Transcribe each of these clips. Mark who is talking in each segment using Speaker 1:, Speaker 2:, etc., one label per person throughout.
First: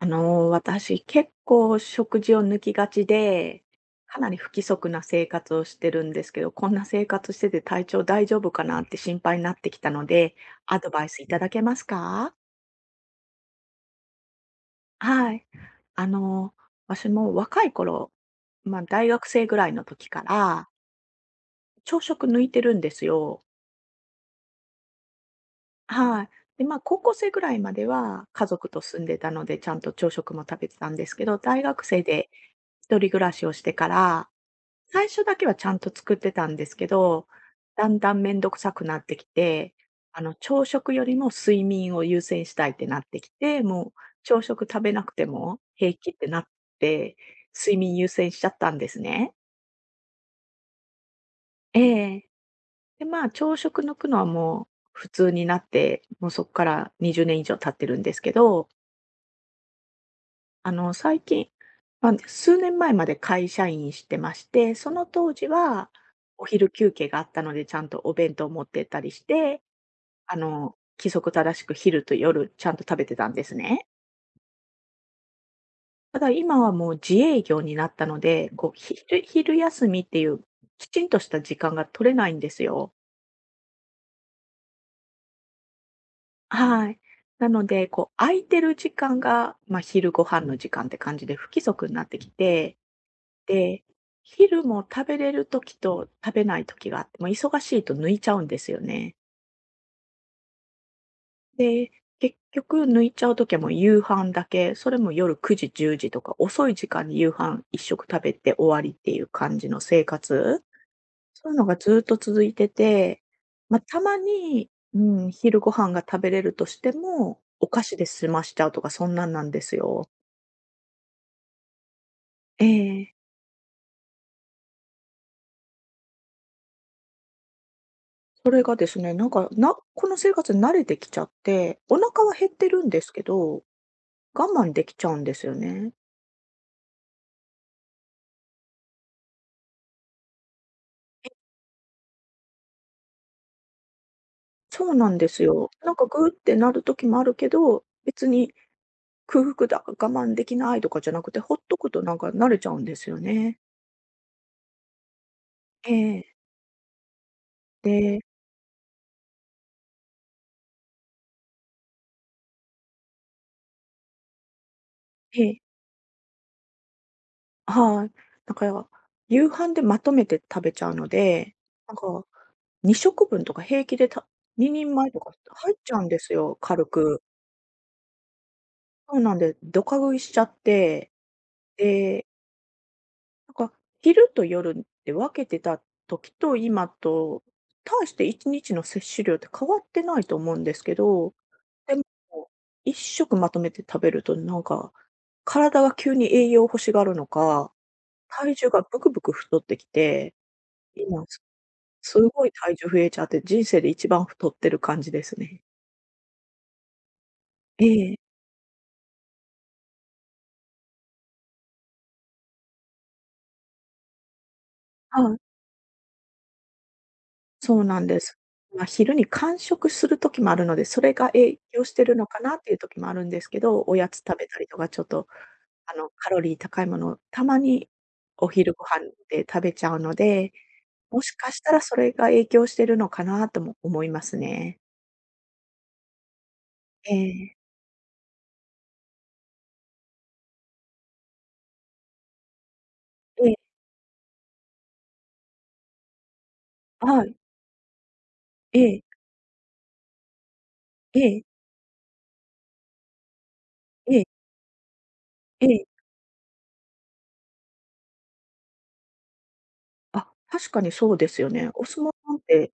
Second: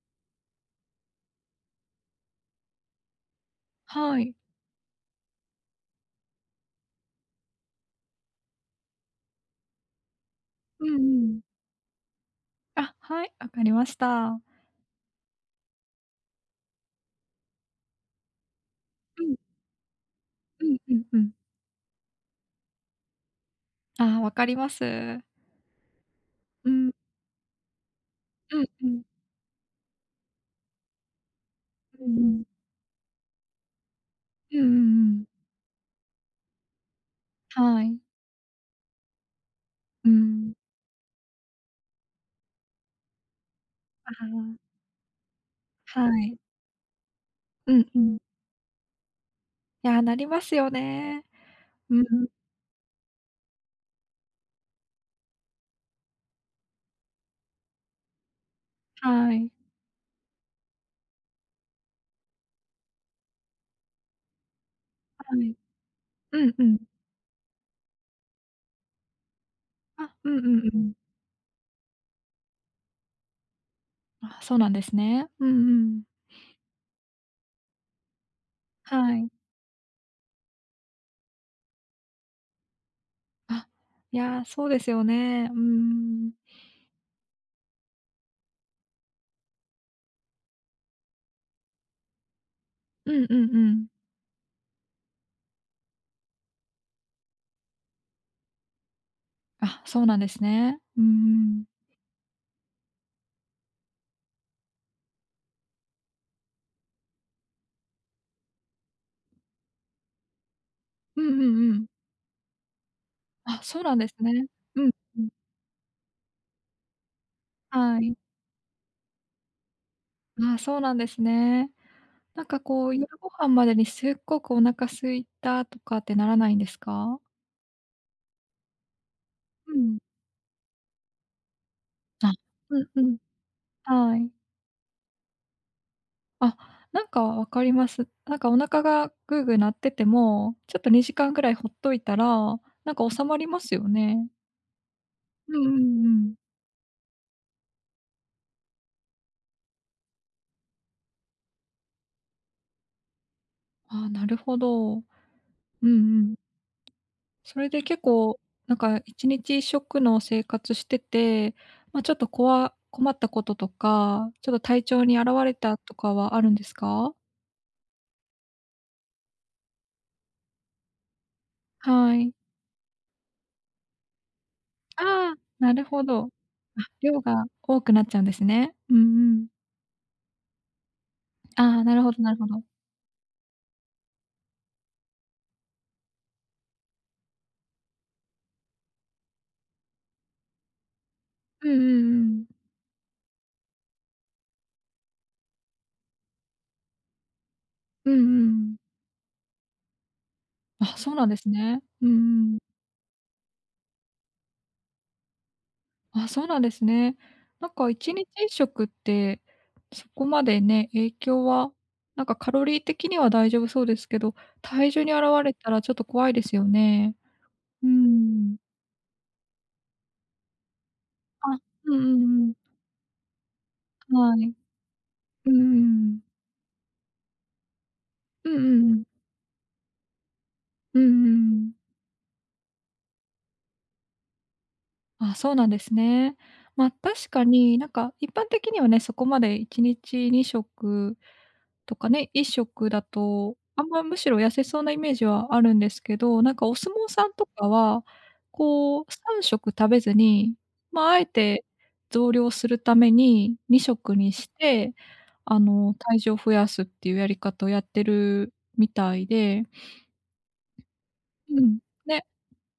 Speaker 1: あの私結構食事を抜きがちで、か
Speaker 2: は
Speaker 1: な
Speaker 2: い。
Speaker 1: り不規則な生活をしてるんですけど、こんな生活してて体調大丈夫かなって心配になってきたので、ア
Speaker 2: う
Speaker 1: ド
Speaker 2: んう
Speaker 1: バイスいた
Speaker 2: ん。
Speaker 1: だけますか？
Speaker 2: あ、はい、わかりました。
Speaker 1: はい。あのー、私も若い頃、大
Speaker 2: う
Speaker 1: 学
Speaker 2: ん
Speaker 1: 生ぐらいの時か
Speaker 2: う
Speaker 1: ら、
Speaker 2: んうんうん。
Speaker 1: 朝食抜いてるんですよ。
Speaker 2: ああ、わかります。
Speaker 1: はい。で、
Speaker 2: う
Speaker 1: まあ、
Speaker 2: ん、
Speaker 1: 高校生ぐらいまでは家
Speaker 2: うん
Speaker 1: 族と
Speaker 2: うん
Speaker 1: 住んでたので、ちゃんと朝食も食べてたんですけど、大学生
Speaker 2: うんう
Speaker 1: で
Speaker 2: ん。
Speaker 1: 一人暮らしをしてから
Speaker 2: うんうんう
Speaker 1: 最
Speaker 2: ん。
Speaker 1: 初だけはちゃんと作ってたんですけど、
Speaker 2: は
Speaker 1: だ
Speaker 2: い。
Speaker 1: んだんめんどくさくなってきて、
Speaker 2: うん。
Speaker 1: 朝食よりも睡眠を優先したいってなってきて、もう
Speaker 2: あ
Speaker 1: 朝食食べなくても平
Speaker 2: あ、は
Speaker 1: 気って
Speaker 2: い。
Speaker 1: なって、
Speaker 2: う
Speaker 1: 睡
Speaker 2: ん
Speaker 1: 眠
Speaker 2: う
Speaker 1: 優
Speaker 2: ん。
Speaker 1: 先しちゃったんですね。
Speaker 2: いや、なりますよね。
Speaker 1: え
Speaker 2: うん、
Speaker 1: え。で、まあ、朝食抜くのはもう普通になって、もうそっから20年以上経ってるんですけど、
Speaker 2: はい、
Speaker 1: 最近まあ、数年前まで会社員してまして、その
Speaker 2: は
Speaker 1: 当時
Speaker 2: い。
Speaker 1: は、お
Speaker 2: うんう
Speaker 1: 昼
Speaker 2: ん。
Speaker 1: 休憩があったので、ちゃんとお弁当を持ってったりして、
Speaker 2: あ、うんうんうん。
Speaker 1: 規則正しく昼と夜ちゃんと食べてたんですね。
Speaker 2: あ、そうなんですね。うんうん。
Speaker 1: ただ今はもう自営業になったので、こう、
Speaker 2: は
Speaker 1: 昼
Speaker 2: い。
Speaker 1: 昼休みっていう、きちんとした時間が取れないんですよ。
Speaker 2: あ、いや、そうですよね。うーん。
Speaker 1: はい。なので、こう、空いてる時間が、まあ、昼ご飯の時間って感じで不規則になってきて
Speaker 2: うんうんう
Speaker 1: て、
Speaker 2: ん。
Speaker 1: 昼も食べれる時と食べない時があって、もう忙しいと抜いちゃうんですよね。
Speaker 2: あ、そうなんですね。うんうん。
Speaker 1: で、結局抜いちゃう時はもう夕飯だけ、それも夜9時、10時とか遅い時間に夕飯一食食べて終わりっていう感じの生活。
Speaker 2: うんうん
Speaker 1: そういうの
Speaker 2: う
Speaker 1: が
Speaker 2: ん。
Speaker 1: ずっと続いてて、
Speaker 2: あ、
Speaker 1: ま
Speaker 2: そ
Speaker 1: あ、
Speaker 2: うなん
Speaker 1: た
Speaker 2: です
Speaker 1: ま
Speaker 2: ね。
Speaker 1: に、
Speaker 2: うん
Speaker 1: う
Speaker 2: うん。
Speaker 1: ん、昼ご飯が食べれるとしても、お菓子
Speaker 2: は
Speaker 1: で
Speaker 2: い。
Speaker 1: 済ましちゃうとかそんなんなんですよ。
Speaker 2: ああ、そうなんですね。なんか
Speaker 1: え
Speaker 2: こう、夜
Speaker 1: え。
Speaker 2: ご飯までにすっごくお腹空いたとかってならないんですか？
Speaker 1: それがですね、なんか、
Speaker 2: う
Speaker 1: な
Speaker 2: ん。
Speaker 1: この生活に慣れてきちゃって、お腹
Speaker 2: あ、
Speaker 1: は減って
Speaker 2: う
Speaker 1: るん
Speaker 2: んう
Speaker 1: です
Speaker 2: ん。
Speaker 1: けど、
Speaker 2: はい。
Speaker 1: 我慢できちゃうんですよね。
Speaker 2: あ、なんか分かります。なんかお腹がグーグー鳴ってても、ちょっと2時間ぐらいほっといたら、なんか収まりますよね。
Speaker 1: そうなんです
Speaker 2: うんう
Speaker 1: よ。
Speaker 2: ん
Speaker 1: なんか
Speaker 2: う
Speaker 1: グーっ
Speaker 2: ん。
Speaker 1: てなる時もあるけど、別に空腹だ、我慢できないとかじゃなくて、ほっとくとなんか慣れちゃうんですよね。
Speaker 2: ああ、なるほど。うんう
Speaker 1: ええ。
Speaker 2: ん。それで結
Speaker 1: で
Speaker 2: 構、なんか一日一食の生活してて、まあ、ちょっと困ったこととか、ちょっと体調に現
Speaker 1: え
Speaker 2: れ
Speaker 1: え、
Speaker 2: たとかはあるんですか？
Speaker 1: はい。なんか夕飯でまとめて食べちゃうので、なん
Speaker 2: は
Speaker 1: か
Speaker 2: い。
Speaker 1: 2食分とか平気で2人前とか
Speaker 2: ああ、な
Speaker 1: 入っ
Speaker 2: る
Speaker 1: ちゃ
Speaker 2: ほ
Speaker 1: うんで
Speaker 2: ど。あ、
Speaker 1: すよ、軽
Speaker 2: 量
Speaker 1: く。
Speaker 2: が多くなっちゃうんですね。うん
Speaker 1: そう
Speaker 2: う
Speaker 1: なん
Speaker 2: ん。
Speaker 1: で、どか食いしちゃって
Speaker 2: ああ、なるほど
Speaker 1: で、
Speaker 2: なるほど。
Speaker 1: なんか昼と夜って分けてた時と今と、大して1日の摂取量って変わってないと思うんですけど、
Speaker 2: ううん
Speaker 1: で
Speaker 2: うん。
Speaker 1: も、1食まとめて食べるとなんか、体が急に栄養を欲しがるのか、
Speaker 2: うんうんう
Speaker 1: 体重が
Speaker 2: ん。
Speaker 1: ブクブク太ってきて、
Speaker 2: あ、そう
Speaker 1: 今
Speaker 2: なんで
Speaker 1: す
Speaker 2: すね。う
Speaker 1: すご
Speaker 2: ん
Speaker 1: い
Speaker 2: うん。
Speaker 1: 体重増えちゃって、人生で一番太ってる感じですね。
Speaker 2: あ、そうなんですね。なん
Speaker 1: え
Speaker 2: か1
Speaker 1: え、
Speaker 2: 日1食って、そこまでね、影響は、なんかカロリー的には大丈夫そうですけど、体重に現
Speaker 1: はい。
Speaker 2: れたらちょっと怖いですよね。
Speaker 1: そう
Speaker 2: うー
Speaker 1: なんです。
Speaker 2: ん。
Speaker 1: まあ、昼に間食する時もあるので、それが
Speaker 2: あ、
Speaker 1: 影響し
Speaker 2: うん
Speaker 1: て
Speaker 2: う
Speaker 1: る
Speaker 2: ん
Speaker 1: のか
Speaker 2: うん。
Speaker 1: なっていう時もあるんですけど、おやつ
Speaker 2: は
Speaker 1: 食べ
Speaker 2: い。
Speaker 1: たりとか、ちょっと、
Speaker 2: うんうんうん。
Speaker 1: カロリー高いものをたまに
Speaker 2: う
Speaker 1: お
Speaker 2: んう
Speaker 1: 昼ご
Speaker 2: んうん。
Speaker 1: 飯で食べちゃうので、
Speaker 2: うんう
Speaker 1: も
Speaker 2: ん
Speaker 1: し
Speaker 2: う
Speaker 1: かし
Speaker 2: ん。
Speaker 1: たらそれが影響してるのかなとも思いますね。
Speaker 2: あ、そうなんですね。ま、確か
Speaker 1: ええ、
Speaker 2: に、なんか一般的にはね、そこまで1日2食とかね、1食だ
Speaker 1: ええ、
Speaker 2: と、あんま、むしろ痩せそうなイメージはあるんですけど、なんかお相撲さ
Speaker 1: は
Speaker 2: ん
Speaker 1: い、
Speaker 2: とかは、こ
Speaker 1: え
Speaker 2: う、
Speaker 1: え、
Speaker 2: 3食食べずに、まあ、あ
Speaker 1: え
Speaker 2: え
Speaker 1: え、
Speaker 2: て増量するために2食
Speaker 1: ええ、
Speaker 2: にして、
Speaker 1: ええ。
Speaker 2: 体重を増やすっていうやり方をやってるみたいで、
Speaker 1: あ、確かにそうですよ
Speaker 2: う
Speaker 1: ね。
Speaker 2: ん、
Speaker 1: お相撲
Speaker 2: ね、
Speaker 1: さんって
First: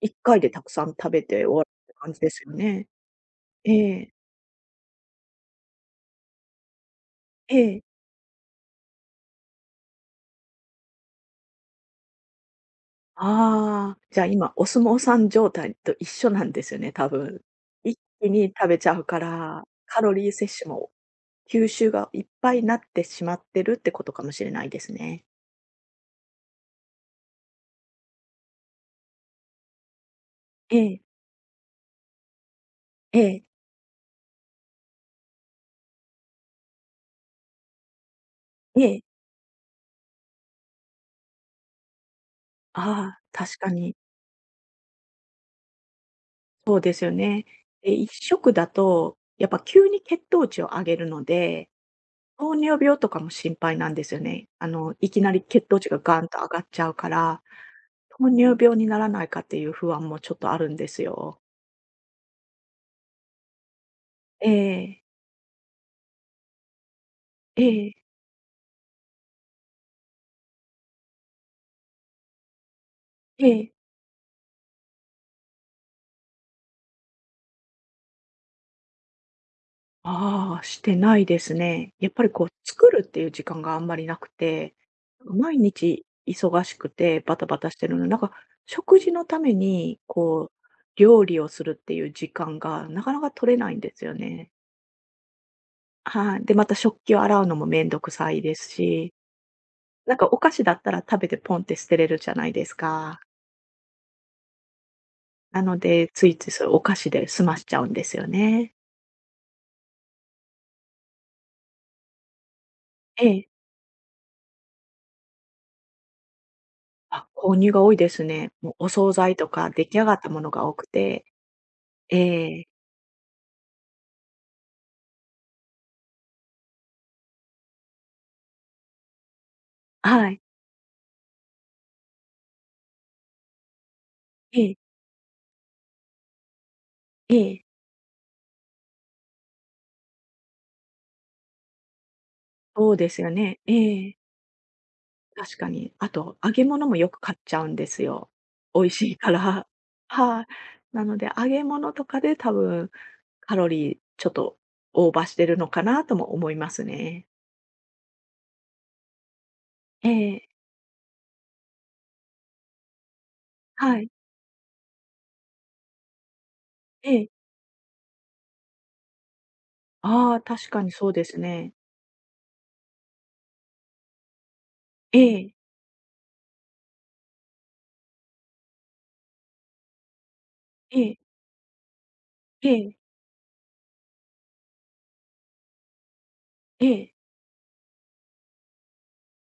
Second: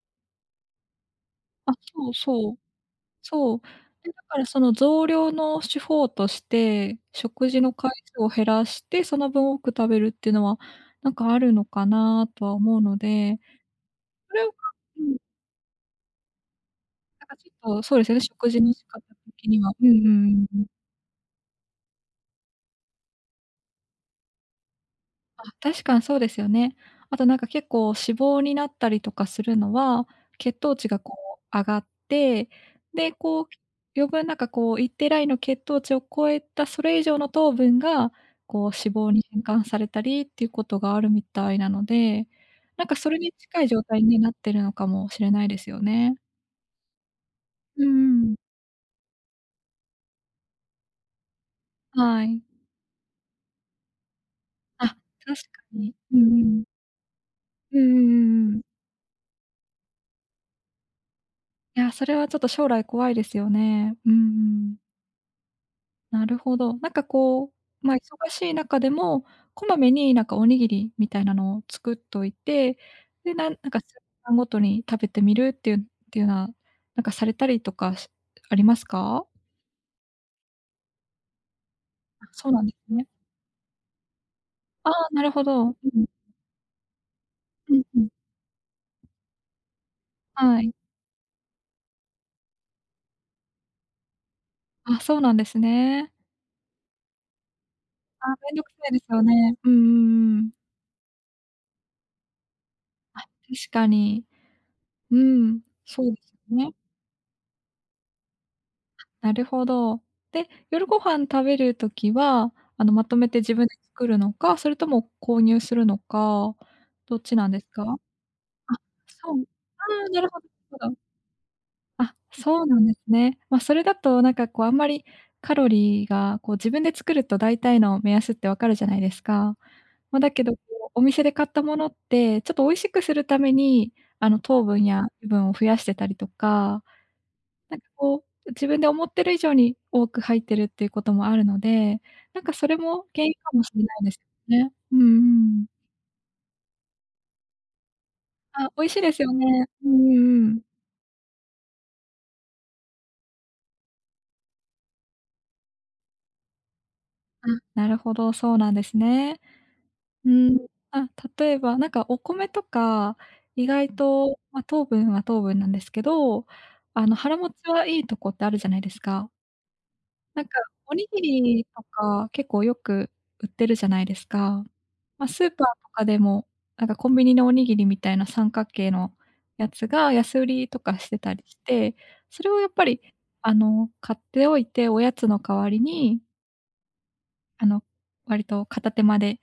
Speaker 1: 1回でたくさん食べて終わる
Speaker 2: あ、
Speaker 1: って
Speaker 2: そ
Speaker 1: 感
Speaker 2: う
Speaker 1: じです
Speaker 2: そ
Speaker 1: よ
Speaker 2: う。
Speaker 1: ね。
Speaker 2: そう。
Speaker 1: え
Speaker 2: で、
Speaker 1: え、
Speaker 2: だからその増量の手法として、食
Speaker 1: え
Speaker 2: 事の回
Speaker 1: え。
Speaker 2: 数を減らして、その分多く食べるっていうのは、なんかあるのかなとは思うので、
Speaker 1: ああ、じゃあ、
Speaker 2: それ
Speaker 1: 今
Speaker 2: を、
Speaker 1: お相撲
Speaker 2: う
Speaker 1: さ
Speaker 2: ん、
Speaker 1: ん状態と一緒なんですよね、多
Speaker 2: なんか
Speaker 1: 分。
Speaker 2: ちょっとそう
Speaker 1: 一
Speaker 2: ですよね、
Speaker 1: 気に
Speaker 2: 食事
Speaker 1: 食
Speaker 2: の
Speaker 1: べ
Speaker 2: 仕
Speaker 1: ちゃ
Speaker 2: 方
Speaker 1: うか
Speaker 2: 的に
Speaker 1: ら、
Speaker 2: は。うんう
Speaker 1: カ
Speaker 2: んう
Speaker 1: ロリー
Speaker 2: んう
Speaker 1: 摂
Speaker 2: ん。
Speaker 1: 取も吸収がいっぱいになってしまってるってことかもしれないですね。
Speaker 2: あ、確かにそうですよね。あとなんか結構脂肪になったりとかするのは、血糖
Speaker 1: え
Speaker 2: 値が
Speaker 1: え、
Speaker 2: こう上がって、で、
Speaker 1: え
Speaker 2: こ
Speaker 1: え、
Speaker 2: う余分なんかこう一定ラインの血糖値を超えたそれ以上の糖分が、こう脂
Speaker 1: ええ。
Speaker 2: 肪に変換されたりっていうことがあるみたいなので、なんかそれ
Speaker 1: ああ、
Speaker 2: に
Speaker 1: 確
Speaker 2: 近い
Speaker 1: か
Speaker 2: 状
Speaker 1: に
Speaker 2: 態になってるのかもしれないですよね。
Speaker 1: そうですよね。
Speaker 2: う
Speaker 1: え、一
Speaker 2: んうん。
Speaker 1: 食だと、やっぱ急に血糖値を上げるので、
Speaker 2: はい。
Speaker 1: 糖尿病とかも心配なんですよね。
Speaker 2: あ、
Speaker 1: いきな
Speaker 2: 確
Speaker 1: り
Speaker 2: か
Speaker 1: 血糖値
Speaker 2: に。
Speaker 1: が
Speaker 2: う
Speaker 1: ガ
Speaker 2: ん
Speaker 1: ンと
Speaker 2: う
Speaker 1: 上が
Speaker 2: ん。
Speaker 1: っちゃうから、
Speaker 2: うんうんう
Speaker 1: 糖
Speaker 2: んう
Speaker 1: 尿
Speaker 2: ん。
Speaker 1: 病にならないかっていう不安もちょっとあるんですよ。
Speaker 2: いや、それはちょっと将来怖いですよね。うんう
Speaker 1: え
Speaker 2: ん。
Speaker 1: え、
Speaker 2: なるほど。なんかこう、
Speaker 1: え
Speaker 2: ま
Speaker 1: え、
Speaker 2: あ、忙しい中でも、こまめになんかおにぎりみたいなのを作っといて、で、な
Speaker 1: え
Speaker 2: んなん
Speaker 1: え。
Speaker 2: か数時間ごとに食べてみるっていうっていうのは、なんかされたりとかありますか？
Speaker 1: ああ、してないですね。やっぱ
Speaker 2: あ、
Speaker 1: りこ
Speaker 2: そ
Speaker 1: う
Speaker 2: うなんで
Speaker 1: 作
Speaker 2: す
Speaker 1: るっ
Speaker 2: ね。
Speaker 1: ていう時間があんまりなくて、
Speaker 2: ああ、なるほ
Speaker 1: 毎
Speaker 2: ど。う
Speaker 1: 日
Speaker 2: ん。
Speaker 1: 忙しくてバタバタ
Speaker 2: う
Speaker 1: し
Speaker 2: ん
Speaker 1: てる
Speaker 2: う
Speaker 1: の
Speaker 2: ん。
Speaker 1: で、なんか食事のためにこ
Speaker 2: は
Speaker 1: う
Speaker 2: い。
Speaker 1: 料理をするっていう時間がなかなか取れないんですよね。
Speaker 2: あ、そうなんですね。
Speaker 1: はい。で、また食器を洗うのもめんどく
Speaker 2: あ、
Speaker 1: さい
Speaker 2: めん
Speaker 1: で
Speaker 2: どく
Speaker 1: す
Speaker 2: さいです
Speaker 1: し、
Speaker 2: よね。うんう
Speaker 1: なんか
Speaker 2: ん
Speaker 1: お
Speaker 2: うん。
Speaker 1: 菓子だったら食べてポンって捨てれるじゃないです
Speaker 2: あ、
Speaker 1: か。
Speaker 2: 確かに。うん、
Speaker 1: なの
Speaker 2: そ
Speaker 1: で、
Speaker 2: うで
Speaker 1: つ
Speaker 2: す
Speaker 1: いつい
Speaker 2: よ
Speaker 1: そういう
Speaker 2: ね。
Speaker 1: お菓子で済ましちゃうんですよね。
Speaker 2: なるほど。で、夜ご飯食べるときは、まとめて
Speaker 1: ええ。
Speaker 2: 自分で作るのか、それとも購入するのか、どっ
Speaker 1: あ、
Speaker 2: ちなん
Speaker 1: 購
Speaker 2: です
Speaker 1: 入
Speaker 2: か？
Speaker 1: が多いで
Speaker 2: あ、
Speaker 1: すね。もうお惣
Speaker 2: そ
Speaker 1: 菜
Speaker 2: う。
Speaker 1: とか
Speaker 2: あ
Speaker 1: 出来上
Speaker 2: あ、
Speaker 1: がっ
Speaker 2: な
Speaker 1: た
Speaker 2: るほ
Speaker 1: も
Speaker 2: ど、
Speaker 1: のが多く
Speaker 2: なるほど。
Speaker 1: て。
Speaker 2: あ、
Speaker 1: え
Speaker 2: そう
Speaker 1: え、
Speaker 2: なんですね。ま、それだとなんかこうあんまりカロリーが、こう自分で作ると大体の目安ってわかるじゃないですか。ま、
Speaker 1: は
Speaker 2: だ
Speaker 1: い。
Speaker 2: けど、こうお店で買ったものって、ちょっと美味しくするために、
Speaker 1: え
Speaker 2: 糖
Speaker 1: え、
Speaker 2: 分や油分を増やしてたりとか、
Speaker 1: ええ、
Speaker 2: なんかこう、自分で思ってる以上に多く入ってるっていうこともあるので、なんかそれ
Speaker 1: そう
Speaker 2: も
Speaker 1: です
Speaker 2: 原
Speaker 1: よ
Speaker 2: 因か
Speaker 1: ね。
Speaker 2: もしれない
Speaker 1: え
Speaker 2: です
Speaker 1: え、
Speaker 2: よね。うんう
Speaker 1: 確
Speaker 2: ん。
Speaker 1: かに。あと、揚げ物もよく買っちゃうんですよ。
Speaker 2: あ、
Speaker 1: 美
Speaker 2: 美味
Speaker 1: 味
Speaker 2: しいで
Speaker 1: しい
Speaker 2: す
Speaker 1: か
Speaker 2: よ
Speaker 1: ら。
Speaker 2: ね。うんう
Speaker 1: は
Speaker 2: ん
Speaker 1: い。
Speaker 2: うん。
Speaker 1: なので、揚げ物とかで多分カロリーちょっとオーバーしてるのかなとも思いますね。
Speaker 2: あ、なるほど、そうなんですね。
Speaker 1: え
Speaker 2: う
Speaker 1: え、
Speaker 2: ん。あ、例えば、なんかお米とか、意外
Speaker 1: はい。
Speaker 2: と、ま、糖分は糖分なんですけど、
Speaker 1: ええ。
Speaker 2: 腹持ちはいいとこってあるじゃないですか。
Speaker 1: ああ、
Speaker 2: なんか、
Speaker 1: 確かに
Speaker 2: おに
Speaker 1: そう
Speaker 2: ぎ
Speaker 1: です
Speaker 2: り
Speaker 1: ね。
Speaker 2: とか結構よく売ってるじゃないですか。
Speaker 1: え
Speaker 2: ま、スー
Speaker 1: え、
Speaker 2: パーとかでも、なんかコンビニのおにぎりみたいな三角形のやつが安売りとか
Speaker 1: え
Speaker 2: して
Speaker 1: え、
Speaker 2: たりして、それをやっ
Speaker 1: え
Speaker 2: ぱ
Speaker 1: え、
Speaker 2: り、買っておいて、おやつの代わりに、
Speaker 1: ええ、
Speaker 2: あの、割と片手間で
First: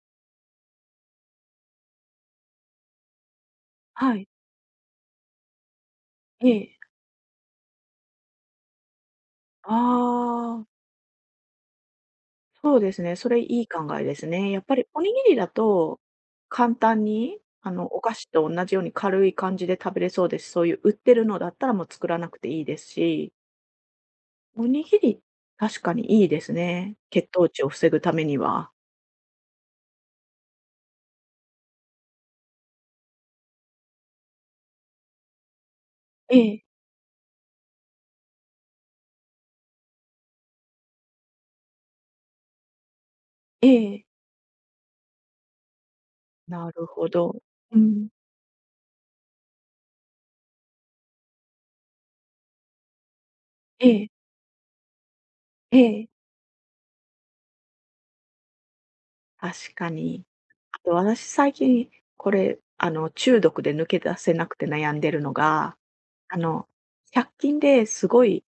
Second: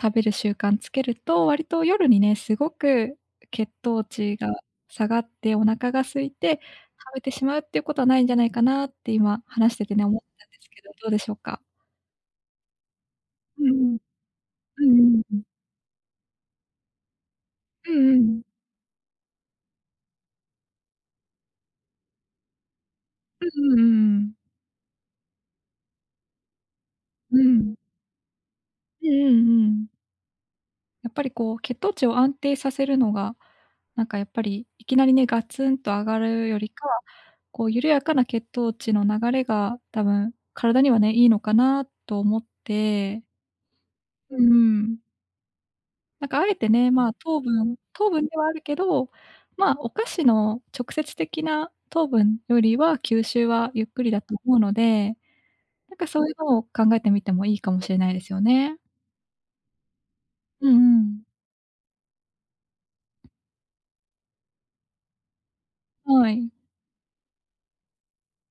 Speaker 2: 食べる習慣つけると、割と夜にね、すごく血糖
Speaker 1: はい、
Speaker 2: 値が下がってお腹が空い
Speaker 1: え
Speaker 2: て
Speaker 1: え、
Speaker 2: 食べてしまうっていうことはないんじゃないかなって今話
Speaker 1: あ
Speaker 2: しててね、思ったんで
Speaker 1: あ。
Speaker 2: すけど、どうでしょうか？
Speaker 1: そうですね、それ
Speaker 2: う
Speaker 1: いい考
Speaker 2: んうん。
Speaker 1: えですね。やっぱ
Speaker 2: う
Speaker 1: り
Speaker 2: ん
Speaker 1: お
Speaker 2: う
Speaker 1: に
Speaker 2: ん
Speaker 1: ぎ
Speaker 2: う
Speaker 1: り
Speaker 2: ん。
Speaker 1: だと、簡単に、
Speaker 2: う
Speaker 1: お菓子
Speaker 2: んう
Speaker 1: と同じように軽い感じで食べれそうです。そういう売ってるのだったらもう作らなくていいですし、
Speaker 2: んうんうん。
Speaker 1: おにぎり、確かにいいですね。血
Speaker 2: う
Speaker 1: 糖値を
Speaker 2: ん。
Speaker 1: 防ぐためには。
Speaker 2: うんうんうんうんうんうんうん。やっぱりこう血糖値を安定させるのが、なんかやっぱりいきなりね、ガツンと上が
Speaker 1: え
Speaker 2: るよ
Speaker 1: え、
Speaker 2: りか、こう緩やかな血糖値の流れが多分体にはね、いいのかなと思って。
Speaker 1: ええ。
Speaker 2: うん。なんかあえて
Speaker 1: なる
Speaker 2: ね、
Speaker 1: ほ
Speaker 2: まあ、
Speaker 1: ど。
Speaker 2: 糖分
Speaker 1: う
Speaker 2: 糖
Speaker 1: ん。
Speaker 2: 分ではあるけど、まあ、お菓子の直接的な糖分よりは吸収はゆっ
Speaker 1: え
Speaker 2: く
Speaker 1: え、
Speaker 2: りだと思うので、
Speaker 1: え
Speaker 2: なんか
Speaker 1: え。
Speaker 2: そういうのを考えてみてもいいかもしれないですよね。
Speaker 1: 確かに。
Speaker 2: うんう
Speaker 1: あと
Speaker 2: ん。
Speaker 1: 私最近、これ、中毒で抜け出せなくて悩んでるのが、
Speaker 2: は
Speaker 1: あ
Speaker 2: い。
Speaker 1: の、100均ですごい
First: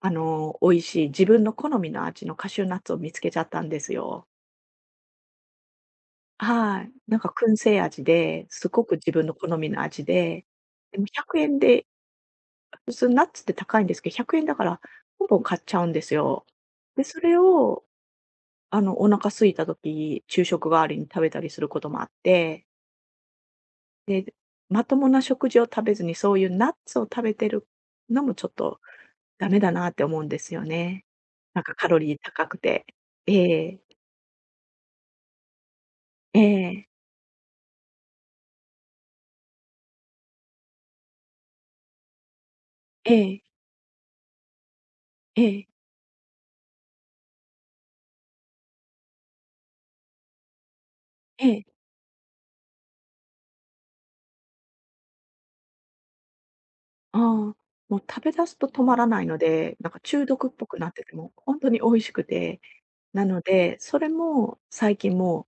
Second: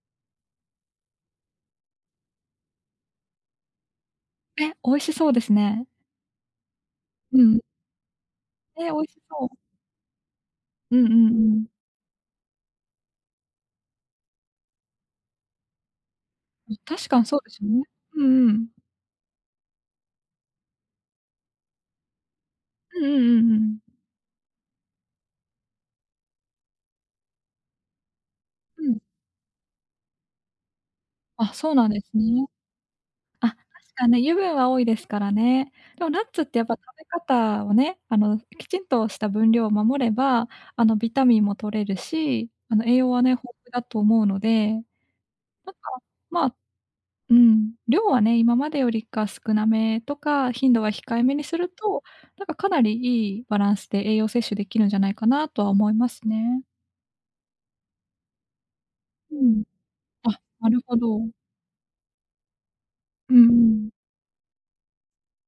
Speaker 1: 美味しい自分の好みの味のカシューナッツを見つけちゃったんですよ。
Speaker 2: え、美味しそうですね。
Speaker 1: はい。なんか
Speaker 2: う
Speaker 1: 燻
Speaker 2: ん。
Speaker 1: 製味で、す
Speaker 2: え、
Speaker 1: ご
Speaker 2: 美
Speaker 1: く
Speaker 2: 味
Speaker 1: 自
Speaker 2: し
Speaker 1: 分の
Speaker 2: そ
Speaker 1: 好み
Speaker 2: う。
Speaker 1: の味で、
Speaker 2: う
Speaker 1: で
Speaker 2: ん
Speaker 1: も
Speaker 2: うんう
Speaker 1: 100円
Speaker 2: ん。
Speaker 1: で、普通ナッツって高いんですけど、100円だからポンポン買っちゃうんですよ。で、
Speaker 2: 確
Speaker 1: そ
Speaker 2: かに
Speaker 1: れ
Speaker 2: そうですよね。
Speaker 1: を、
Speaker 2: うんうん。
Speaker 1: お腹空いた時、昼食代わりに食べたりすることもあって、
Speaker 2: うんうんうんうん。
Speaker 1: で、まともな食事を食べずに、そういうナッツを食べてるのもちょっと
Speaker 2: うん。
Speaker 1: ダメだなって思うんですよね。
Speaker 2: あ、
Speaker 1: なん
Speaker 2: そう
Speaker 1: か
Speaker 2: な
Speaker 1: カ
Speaker 2: ん
Speaker 1: ロ
Speaker 2: で
Speaker 1: リ
Speaker 2: す
Speaker 1: ー
Speaker 2: ね。
Speaker 1: 高くて。え
Speaker 2: あ、確
Speaker 1: え。
Speaker 2: かね、油分は多いですからね。でもナッ
Speaker 1: え
Speaker 2: ツってやっぱ食
Speaker 1: え、
Speaker 2: べ方をね、きちんとした分量を守れば、ビタミンも取れるし、栄養
Speaker 1: え
Speaker 2: はね、豊
Speaker 1: え、
Speaker 2: 富だと思うので、なん
Speaker 1: ええ、
Speaker 2: か、まあ、うん、量はね、今までよりか少なめとか、頻度は控えめに
Speaker 1: え
Speaker 2: す
Speaker 1: え、
Speaker 2: ると、なんかかなりいいバランスで栄養摂取できるんじゃないかなとは思いますね。
Speaker 1: ああ、もう食べ出すと止まらない
Speaker 2: う
Speaker 1: の
Speaker 2: ん。
Speaker 1: で、なんか中
Speaker 2: あ、
Speaker 1: 毒っぽ
Speaker 2: な
Speaker 1: く
Speaker 2: る
Speaker 1: なっ
Speaker 2: ほ
Speaker 1: てて
Speaker 2: ど。
Speaker 1: も、ほんとに美味しくて、な
Speaker 2: うん
Speaker 1: の
Speaker 2: う
Speaker 1: で、
Speaker 2: ん。
Speaker 1: それも最近も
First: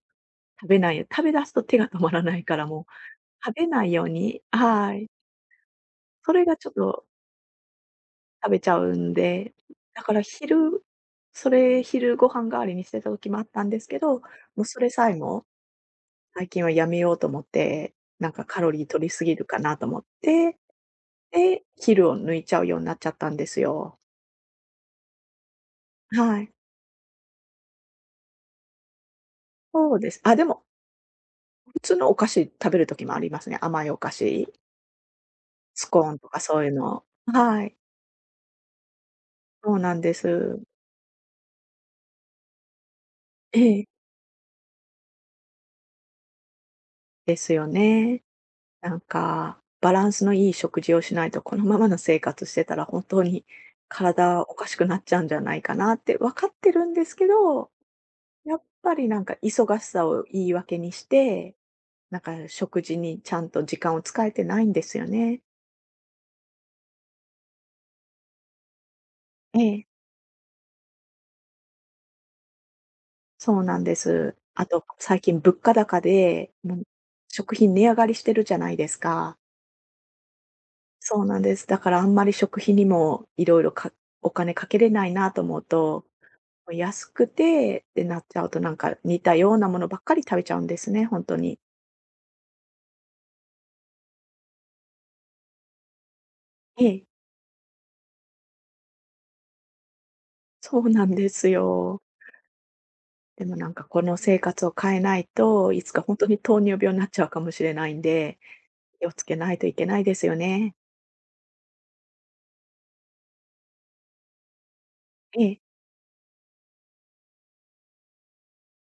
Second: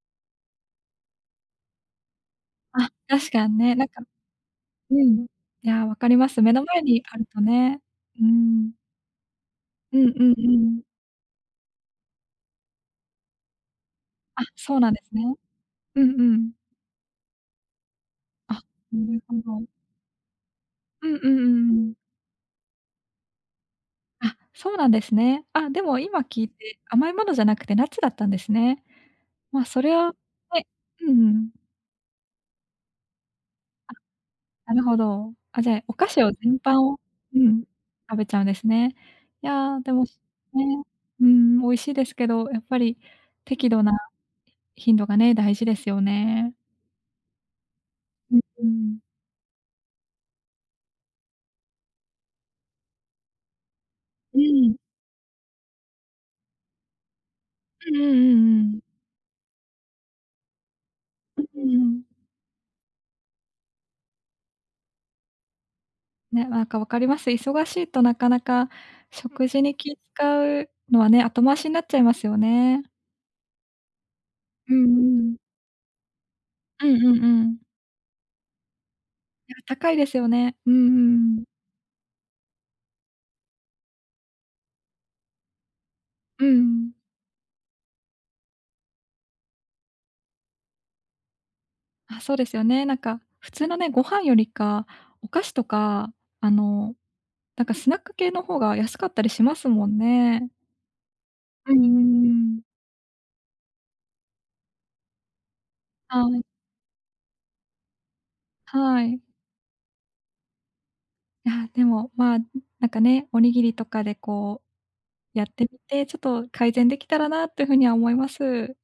Speaker 1: う食べ出すと手が止まらないから、も
Speaker 2: あ、
Speaker 1: う
Speaker 2: 確かに
Speaker 1: 食べ
Speaker 2: ね、な
Speaker 1: な
Speaker 2: ん
Speaker 1: い
Speaker 2: か、
Speaker 1: ように、は
Speaker 2: う
Speaker 1: い、
Speaker 2: ん。いや、分かりま
Speaker 1: そ
Speaker 2: す。
Speaker 1: れ
Speaker 2: 目
Speaker 1: が
Speaker 2: の
Speaker 1: ちょっ
Speaker 2: 前に
Speaker 1: と
Speaker 2: あるとね。う
Speaker 1: 食べち
Speaker 2: ん。
Speaker 1: ゃうんで、
Speaker 2: う
Speaker 1: だ
Speaker 2: ん
Speaker 1: から
Speaker 2: うんうん。
Speaker 1: 昼それ昼ご飯代わりにしてた時もあったんですけど、
Speaker 2: あ、
Speaker 1: もう
Speaker 2: そう
Speaker 1: そ
Speaker 2: な
Speaker 1: れ
Speaker 2: んで
Speaker 1: さ
Speaker 2: す
Speaker 1: え
Speaker 2: ね。
Speaker 1: も
Speaker 2: うんう
Speaker 1: 最
Speaker 2: ん。
Speaker 1: 近はやめようと思って、なんかカ
Speaker 2: あ、
Speaker 1: ロリー摂り
Speaker 2: なる
Speaker 1: すぎ
Speaker 2: ほ
Speaker 1: るか
Speaker 2: ど。
Speaker 1: なと思って
Speaker 2: うんうんう
Speaker 1: で、
Speaker 2: んうん。
Speaker 1: 昼を抜いちゃうようになっちゃったんですよ。
Speaker 2: あ、そうなんですね。あ、でも今
Speaker 1: は
Speaker 2: 聞い
Speaker 1: い。
Speaker 2: て、甘いものじゃなくてナッツだったんですね。ま、それ
Speaker 1: そうで
Speaker 2: は
Speaker 1: す。あ、でも、
Speaker 2: ね、うんうん。
Speaker 1: 普通のお菓子食べる時もありますね。甘いお菓子、
Speaker 2: なるほど。あ、じゃあ、
Speaker 1: ス
Speaker 2: お
Speaker 1: コ
Speaker 2: 菓
Speaker 1: ーン
Speaker 2: 子
Speaker 1: と
Speaker 2: を
Speaker 1: か
Speaker 2: 全
Speaker 1: そういう
Speaker 2: 般を、
Speaker 1: の。
Speaker 2: うん、
Speaker 1: はい。
Speaker 2: 食べちゃうんですね。い
Speaker 1: そう
Speaker 2: や、で
Speaker 1: なん
Speaker 2: も、
Speaker 1: です。
Speaker 2: ね、うん、美味しいですけど、やっぱり
Speaker 1: え
Speaker 2: 適度
Speaker 1: え。
Speaker 2: な頻度がね、大事ですよね。
Speaker 1: ですよね。
Speaker 2: うんう
Speaker 1: な
Speaker 2: ん。
Speaker 1: んか、バランスのいい食事をしないと、このままの生活してたら本当に
Speaker 2: う
Speaker 1: 体おか
Speaker 2: ん。
Speaker 1: しくなっちゃうんじゃないかなって分かってるんですけど、
Speaker 2: うんうんう
Speaker 1: や
Speaker 2: んう
Speaker 1: っ
Speaker 2: ん。
Speaker 1: ぱりなんか忙しさを言い訳にして、
Speaker 2: うんうん。
Speaker 1: なんか食事にちゃんと時間を使えてないんですよね。
Speaker 2: ね、なんか分かります。忙しいとなかなか食事に
Speaker 1: え
Speaker 2: 気
Speaker 1: え。
Speaker 2: 使うのはね、後回しになっちゃいますよね。
Speaker 1: そうなんです。あ
Speaker 2: うん
Speaker 1: と、最
Speaker 2: うん。
Speaker 1: 近物価高で、もう
Speaker 2: うんうんう
Speaker 1: 食
Speaker 2: ん。
Speaker 1: 品値上がりしてるじゃないですか。
Speaker 2: いや、高いですよね。うんう
Speaker 1: そう
Speaker 2: ん
Speaker 1: な
Speaker 2: う
Speaker 1: ん
Speaker 2: ん。
Speaker 1: です。だからあんまり食費にもいろいろかお金かけれないなと思うと、
Speaker 2: う
Speaker 1: もう
Speaker 2: ん。
Speaker 1: 安くてってなっちゃうと、なんか似たようなものばっかり食べちゃうんですね、本当に。
Speaker 2: あ、そうですよね。なんか、普通のね、ご飯よりか、お菓子とか、あ
Speaker 1: え
Speaker 2: の、
Speaker 1: え、
Speaker 2: なんかスナック系の方が安かったりしますもんね。
Speaker 1: そうなんです
Speaker 2: うんう
Speaker 1: よ。
Speaker 2: んうん。
Speaker 1: でもなんかこの生活を変えないと、いつか本
Speaker 2: は
Speaker 1: 当に
Speaker 2: い、
Speaker 1: 糖尿病になっちゃうかもしれないんで、
Speaker 2: は
Speaker 1: 気を
Speaker 2: い。
Speaker 1: つけないといけないですよね。
Speaker 2: いや、でも、まあ、なんかね、おにぎりとかでこう
Speaker 1: え
Speaker 2: やっ
Speaker 1: え。
Speaker 2: てみて、ちょっと改善できたらなっていうふうには思います。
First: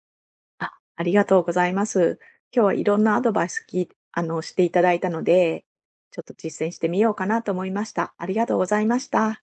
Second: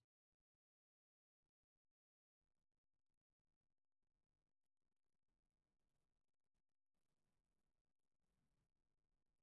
Speaker 1: あ、ありがとうございます。今日はいろんなアドバイスきあの、していただいたので、ちょっと実践してみようかなと思いました。ありがとうございました。